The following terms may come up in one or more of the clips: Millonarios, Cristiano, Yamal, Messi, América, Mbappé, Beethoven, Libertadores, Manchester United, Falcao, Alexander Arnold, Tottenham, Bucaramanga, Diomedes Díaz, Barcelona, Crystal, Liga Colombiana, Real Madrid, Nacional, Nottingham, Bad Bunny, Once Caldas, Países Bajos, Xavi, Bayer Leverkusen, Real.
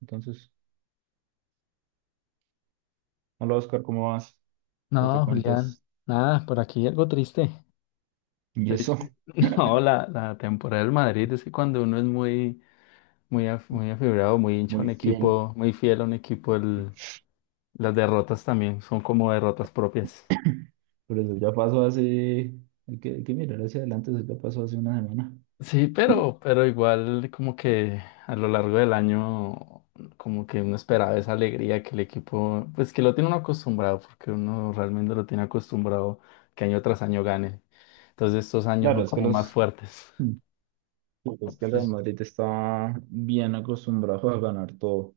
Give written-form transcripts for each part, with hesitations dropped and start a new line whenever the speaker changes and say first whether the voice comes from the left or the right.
right: Entonces, hola Oscar, ¿cómo vas? ¿Qué te
left: No, Julián,
right: cuentas?
left: nada, por aquí algo triste.
right: Y eso,
left: Triste. No, la temporada del Madrid es que cuando uno es muy afibrado, muy hincha a un
right: muy fiel.
left: equipo, muy fiel a un equipo, las derrotas también son como derrotas propias.
right: Pero eso ya pasó hace, hay que mirar hacia adelante, eso ya pasó hace una semana.
left: Sí, pero igual como que a lo largo del año como que uno esperaba esa alegría que el equipo, pues que lo tiene uno acostumbrado, porque uno realmente lo tiene acostumbrado que año tras año gane. Entonces estos años son
right: Claro, es que
left: como más
right: los,
left: fuertes.
right: Mm. Pues es que el Real Madrid está bien acostumbrado a ganar todo.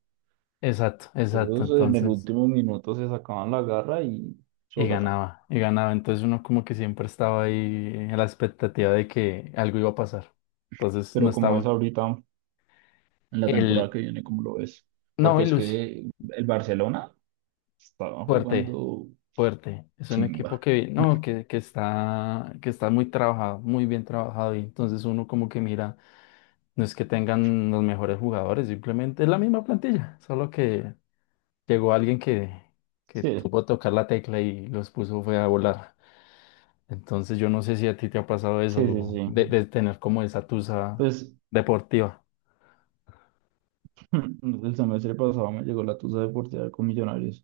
left: Exacto, exacto.
right: Ellos en el
left: Entonces,
right: último minuto se sacaban la garra y
left: y
right: gata.
left: ganaba, y ganaba. Entonces uno como que siempre estaba ahí en la expectativa de que algo iba a pasar. Entonces no
right: Pero como es
left: estaba
right: ahorita, en la temporada
left: el
right: que viene, ¿cómo lo ves?
left: no,
right: Porque
left: y
right: es
left: Lucy,
right: que el Barcelona estaba
left: fuerte,
right: jugando
left: fuerte. Es un equipo
right: chimba.
left: que no, que está, que está muy trabajado, muy bien trabajado. Y entonces uno como que mira, no es que tengan los mejores jugadores, simplemente es la misma plantilla, solo que llegó alguien que
right: Sí,
left: supo tocar la tecla y los puso fue a volar. Entonces yo no sé si a ti te ha pasado
right: sí, sí,
left: eso, de,
right: sí.
left: de tener como esa tusa
right: Pues
left: deportiva.
right: el semestre pasado me llegó la tusa deportiva con Millonarios.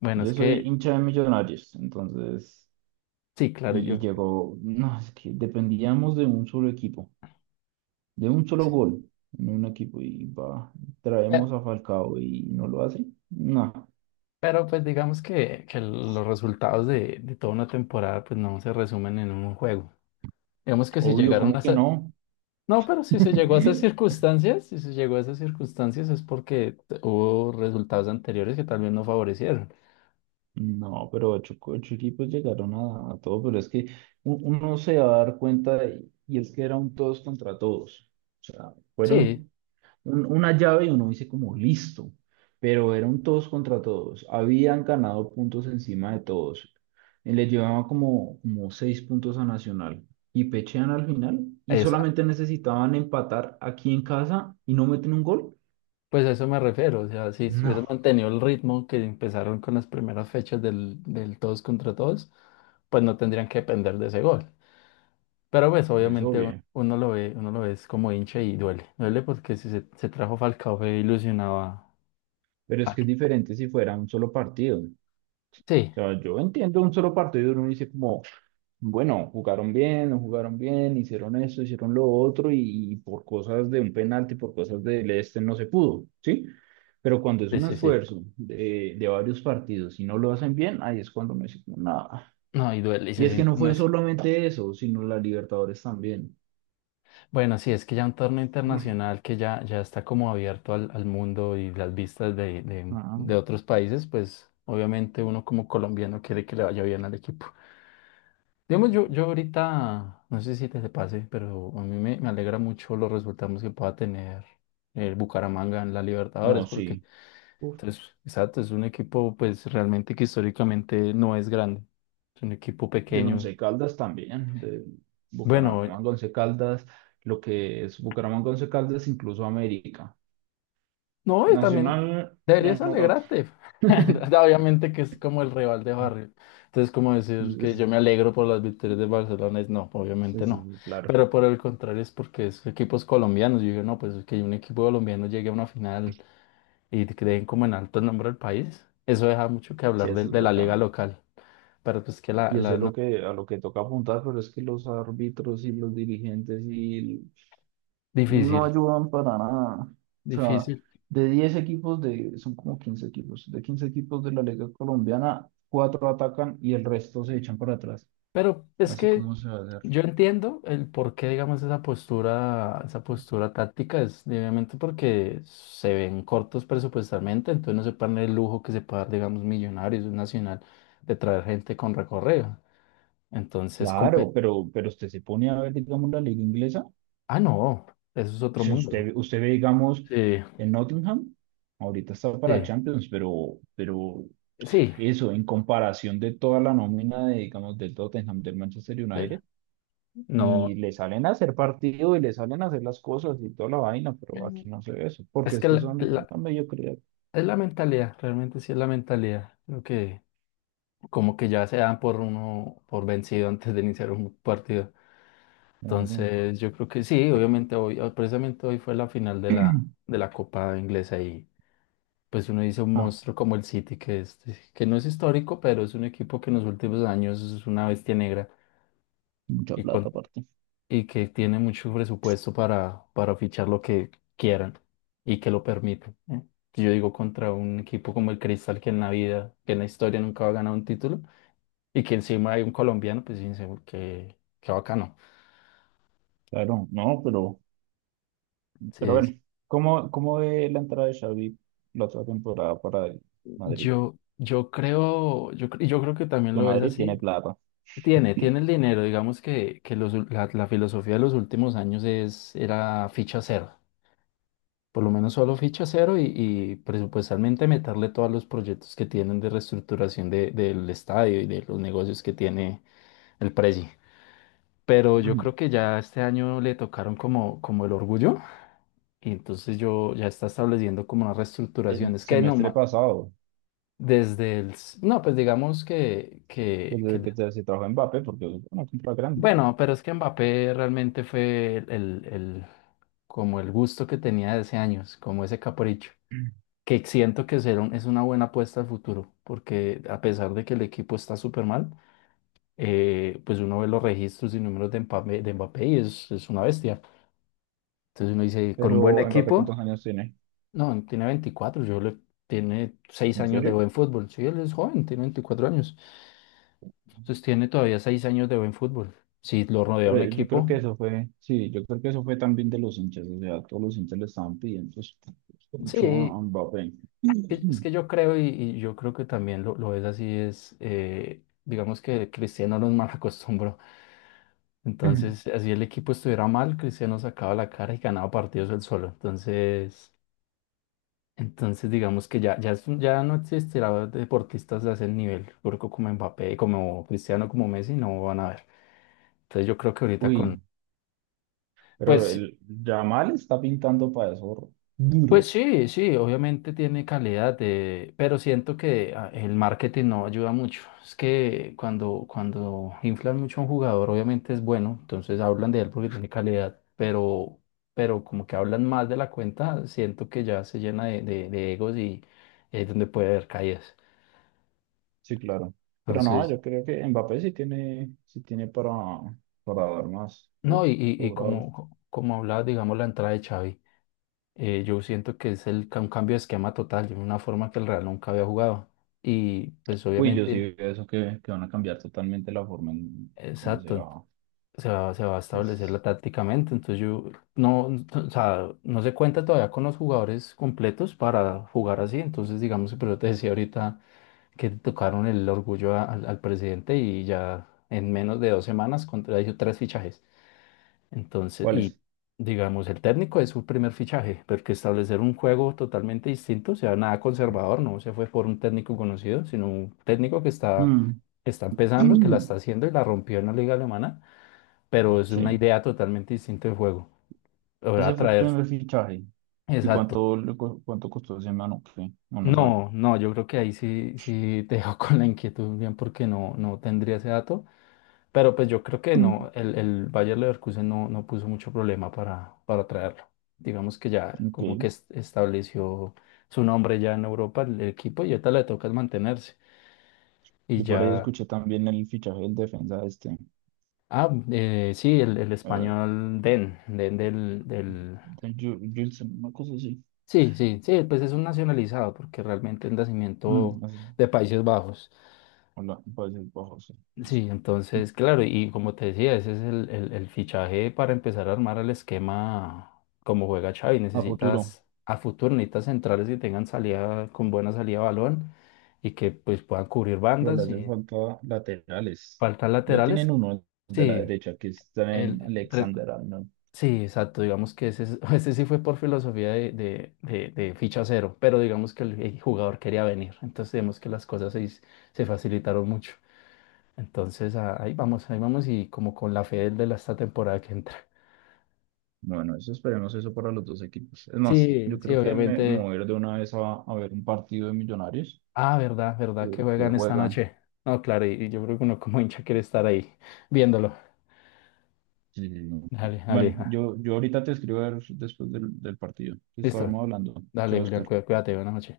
left: Bueno,
right: Yo
left: es
right: soy
left: que
right: hincha de Millonarios, entonces,
left: sí, claro,
right: y,
left: yo...
right: y llegó, no, es que dependíamos de un solo equipo, de un solo
left: sí.
right: gol en un equipo, y va,
left: Pe-
right: traemos a Falcao y no lo hace. No,
left: Pero, pues digamos que los resultados de toda una temporada pues no se resumen en un juego. Digamos que si
right: obvio,
left: llegaron
right: ¿cómo
left: a
right: que
left: esa...
right: no?
left: No, pero si se llegó a esas circunstancias, si se llegó a esas circunstancias es porque hubo resultados anteriores que tal vez no favorecieron.
right: No, pero ocho equipos llegaron a todo, pero es que uno se va a dar cuenta, y es que era un todos contra todos. O sea, fueron
left: Sí,
right: una llave y uno dice como listo, pero eran todos contra todos, habían ganado puntos encima de todos, y le llevaban como, como seis puntos a Nacional y pechean al final y
left: es,
right: solamente necesitaban empatar aquí en casa y no meten un gol.
left: pues a eso me refiero, o sea, si hubieran
right: No,
left: mantenido el ritmo que empezaron con las primeras fechas del todos contra todos, pues no tendrían que depender de ese gol. Pero pues
right: pues
left: obviamente
right: obvio,
left: uno lo ve es como hincha y duele, duele porque si se, se trajo Falcao fue ilusionado a...
right: pero es
left: a
right: que es
left: que-
right: diferente si fuera un solo partido. O
left: Sí,
right: sea, yo entiendo un solo partido, uno dice como, bueno, jugaron bien, no jugaron bien, hicieron esto, hicieron lo otro y por cosas de un penalti, por cosas del este no se pudo, ¿sí? Pero cuando es
left: sí,
right: un
left: sí, sí.
right: esfuerzo de varios partidos y no lo hacen bien, ahí es cuando me dicen, nada.
left: No, y duele, y
right: Y
left: se
right: es que
left: siente-
right: no
left: no
right: fue
left: es...
right: solamente eso, sino la Libertadores también.
left: Bueno, sí, es que ya un torneo
right: Mm,
left: internacional que ya, ya está como abierto al, al mundo y las vistas de, de
right: ah,
left: de otros países, pues obviamente uno como colombiano quiere que le vaya bien al equipo. Digamos, yo ahorita, no sé si te, te pase, pero a mí me, me alegra mucho los resultados que pueda tener el Bucaramanga en la
right: no,
left: Libertadores, porque,
right: sí. Uf,
left: entonces, exacto, es un equipo pues realmente que históricamente no es grande, es un equipo
right: del
left: pequeño.
right: Once Caldas también, de
left: Bueno,
right: Bucaramanga, Once Caldas, lo que es Bucaramanga, Once Caldas, incluso América.
left: no, y también
right: Nacional, ya
left: deberías
right: no tanto.
left: alegrarte. Obviamente que es como el rival de barrio. Entonces, como decir que yo me alegro por las victorias de Barcelona, es no,
right: Sí,
left: obviamente no.
right: sí, claro,
left: Pero por el contrario, es porque es equipos colombianos. Yo digo, no, pues que un equipo colombiano llegue a una final y creen como en alto el nombre del país. Eso deja mucho que
right: sí,
left: hablar
right: eso es
left: de la liga
right: bacano.
left: local. Pero pues que la,
right: Y eso
left: la
right: es lo
left: no,
right: que, a lo que toca apuntar, pero es que los árbitros y los dirigentes y no
left: difícil,
right: ayudan para nada. O sea,
left: difícil.
right: de 10 equipos, de, son como 15 equipos de la Liga Colombiana, cuatro atacan y el resto se echan para atrás,
left: Pero es
right: así
left: que
right: como se va a hacer.
left: yo entiendo el por qué, digamos, esa postura táctica es obviamente porque se ven cortos presupuestalmente, entonces no se pagan el lujo que se puede dar, digamos, Millonarios, un Nacional, de traer gente con recorrido. Entonces,
right: Claro, pero usted se pone a ver, digamos, la liga inglesa.
left: ah, no, eso es otro
right: Si
left: mundo.
right: usted, usted ve, digamos,
left: Sí,
right: en Nottingham, ahorita está para
left: sí,
right: Champions, pero
left: sí,
right: eso en comparación de toda la nómina de, digamos, del Tottenham, del Manchester United,
left: Lela,
right: y
left: no.
right: le salen a hacer partido y le salen a hacer las cosas y toda la vaina, pero
left: Mm,
right: aquí no se ve eso, porque
left: es
right: es
left: que
right: que son la mediocridad.
left: es la mentalidad, realmente sí es la mentalidad, lo que... como que ya se dan por uno por vencido antes de iniciar un partido.
right: No, no.
left: Entonces, yo creo que sí, obviamente precisamente hoy fue la final de la Copa Inglesa y pues uno dice un
right: Ah,
left: monstruo como el City, que, es, que no es histórico, pero es un equipo que en los últimos años es una bestia negra
right: mucha
left: y,
right: plata
left: con,
right: aparte.
left: y que tiene mucho presupuesto para fichar lo que quieran y que lo permiten. ¿Eh? Yo digo contra un equipo como el Crystal que en la vida, que en la historia nunca va a ganar un título y que encima hay un colombiano, pues fíjense, qué, qué bacano.
right: Claro, no, pero
left: Entonces,
right: bueno, ¿cómo, cómo ve la entrada de Xavi la otra temporada para el Madrid?
left: yo creo que también
right: Que
left: lo ves
right: Madrid
left: así.
right: tiene plata.
left: Tiene,
right: Y
left: tiene el dinero, digamos que los la filosofía de los últimos años es, era ficha cero, por lo menos solo ficha cero y presupuestalmente meterle todos los proyectos que tienen de reestructuración del estadio y de los negocios que tiene el presi. Pero yo creo que ya este año le tocaron como, como el orgullo. Y entonces yo ya está estableciendo como una reestructuración.
right: el
left: Es que no,
right: semestre pasado,
left: no, pues digamos que,
right: pues
left: que, que...
right: desde que se trajo a Mbappé, porque bueno, compra grande.
left: Bueno, pero es que Mbappé realmente fue como el gusto que tenía de ese años, como ese capricho, que siento que será es una buena apuesta al futuro, porque a pesar de que el equipo está súper mal, pues uno ve los registros y números de Mbappé y es una bestia. Entonces uno dice, con un buen
right: Pero Mbappé,
left: equipo,
right: ¿cuántos años tiene?
left: no, tiene 24, yo le, tiene 6
right: ¿En
left: años de
right: serio?
left: buen fútbol. Sí, él es joven, tiene 24 años. Entonces tiene todavía 6 años de buen fútbol. Si lo rodea un
right: Pero yo creo
left: equipo,
right: que eso fue, sí, yo creo que eso fue también de los hinchas, o sea, todos los hinchas le estaban pidiendo pues, mucho a
left: sí,
right: a Mbappé.
left: es que yo creo y yo creo que también lo es así, es, digamos que Cristiano nos mal acostumbró. Entonces, así el equipo estuviera mal, Cristiano sacaba la cara y ganaba partidos él solo. Entonces... entonces, digamos que es ya no existirá deportistas de ese nivel, turco como Mbappé, como Cristiano, como Messi, no van a ver. Entonces, yo creo que ahorita con.
right: Uy, pero
left: Pues,
right: el Yamal está pintando para eso
left: pues
right: duro.
left: sí, sí, obviamente tiene calidad, de, pero siento que el marketing no ayuda mucho. Es que cuando inflan mucho a un jugador, obviamente es bueno, entonces hablan de él porque tiene calidad, pero como que hablan más de la cuenta, siento que ya se llena de egos y es donde puede haber caídas.
right: Sí, claro. Pero no,
left: Entonces.
right: yo creo que Mbappé sí tiene para dar más.
left: No,
right: Uf,
left: y
right: sobrado.
left: como, como hablaba, digamos, la entrada de Xavi, yo siento que es un cambio de esquema total, de una forma que el Real nunca había jugado. Y pues
right: Uy, yo sí
left: obviamente,
right: veo eso que van a cambiar totalmente la forma en cómo se
left: exacto,
right: va.
left: se va a establecerla
right: Pues,
left: tácticamente. Entonces yo no, o sea, no se cuenta todavía con los jugadores completos para jugar así. Entonces, digamos, pero te decía ahorita que tocaron el orgullo al presidente y ya en menos de 2 semanas contrajo 3 fichajes. Entonces,
right: ¿cuál
left: y
right: es?
left: digamos, el técnico es su primer fichaje, porque establecer un juego totalmente distinto, o sea, nada conservador, no se fue por un técnico conocido, sino un técnico
right: Mm.
left: que está empezando, que la está haciendo y la rompió en la liga alemana, pero es una
right: Sí,
left: idea totalmente distinta de juego. Lo va
right: ese
left: a
right: fue el
left: traer,
right: primer fichaje. ¿Y
left: exacto.
right: cuánto, cuánto costó ese mano? ¿Qué? No, no sabe.
left: No, no, yo creo que ahí sí, sí te dejo con la inquietud bien porque no, no tendría ese dato. Pero pues yo creo que
right: Mm.
left: no, el Bayer Leverkusen no, no puso mucho problema para traerlo. Digamos que ya
right: Ok,
left: como que estableció su nombre ya en Europa el equipo y ahorita le toca es mantenerse. Y
right: yo por ahí
left: ya,
right: escuché también el fichaje del defensa este,
left: ah, sí, el
right: eh,
left: español Den, Den del...
right: del Wilson, una cosa así.
left: Sí, sí, sí, pues es un nacionalizado porque realmente es
right: Mm,
left: nacimiento
right: así.
left: de Países Bajos.
right: Hola, puede ser bajo, sí, no.
left: Sí, entonces, claro, y como te decía, ese es el fichaje para empezar a armar el esquema como juega Xavi.
right: A futuro,
left: Necesitas a futuro, necesitas centrales que tengan salida, con buena salida de balón y que pues puedan cubrir
right: pero le
left: bandas
right: hace
left: y
right: falta laterales.
left: faltan
right: Ya tienen
left: laterales.
right: uno de la
left: Sí,
right: derecha que está en
left: el, re-
right: Alexander Arnold.
left: sí, exacto, digamos que ese, ese sí fue por filosofía de ficha cero, pero digamos que el jugador quería venir, entonces vemos que las cosas se facilitaron mucho. Entonces ahí vamos y como con la fe del de la, esta temporada que entra.
right: Bueno, eso esperemos eso para los dos equipos. Es más,
left: Sí,
right: yo
left: sí,
right: creo que me
left: obviamente.
right: voy a ir de una vez a ver un partido de Millonarios
left: Ah, verdad, verdad que
right: que, que
left: juegan esta
right: juegan.
left: noche. No, claro, y yo creo que uno como hincha quiere estar ahí viéndolo.
right: Sí, sí, sí.
left: Dale,
right: Bueno,
left: dale. Ah,
right: yo ahorita te escribo a ver después del, del partido que
left: listo.
right: estábamos hablando.
left: Dale,
right: Chao,
left: Julián,
right: Oscar.
left: cuídate, buenas noches.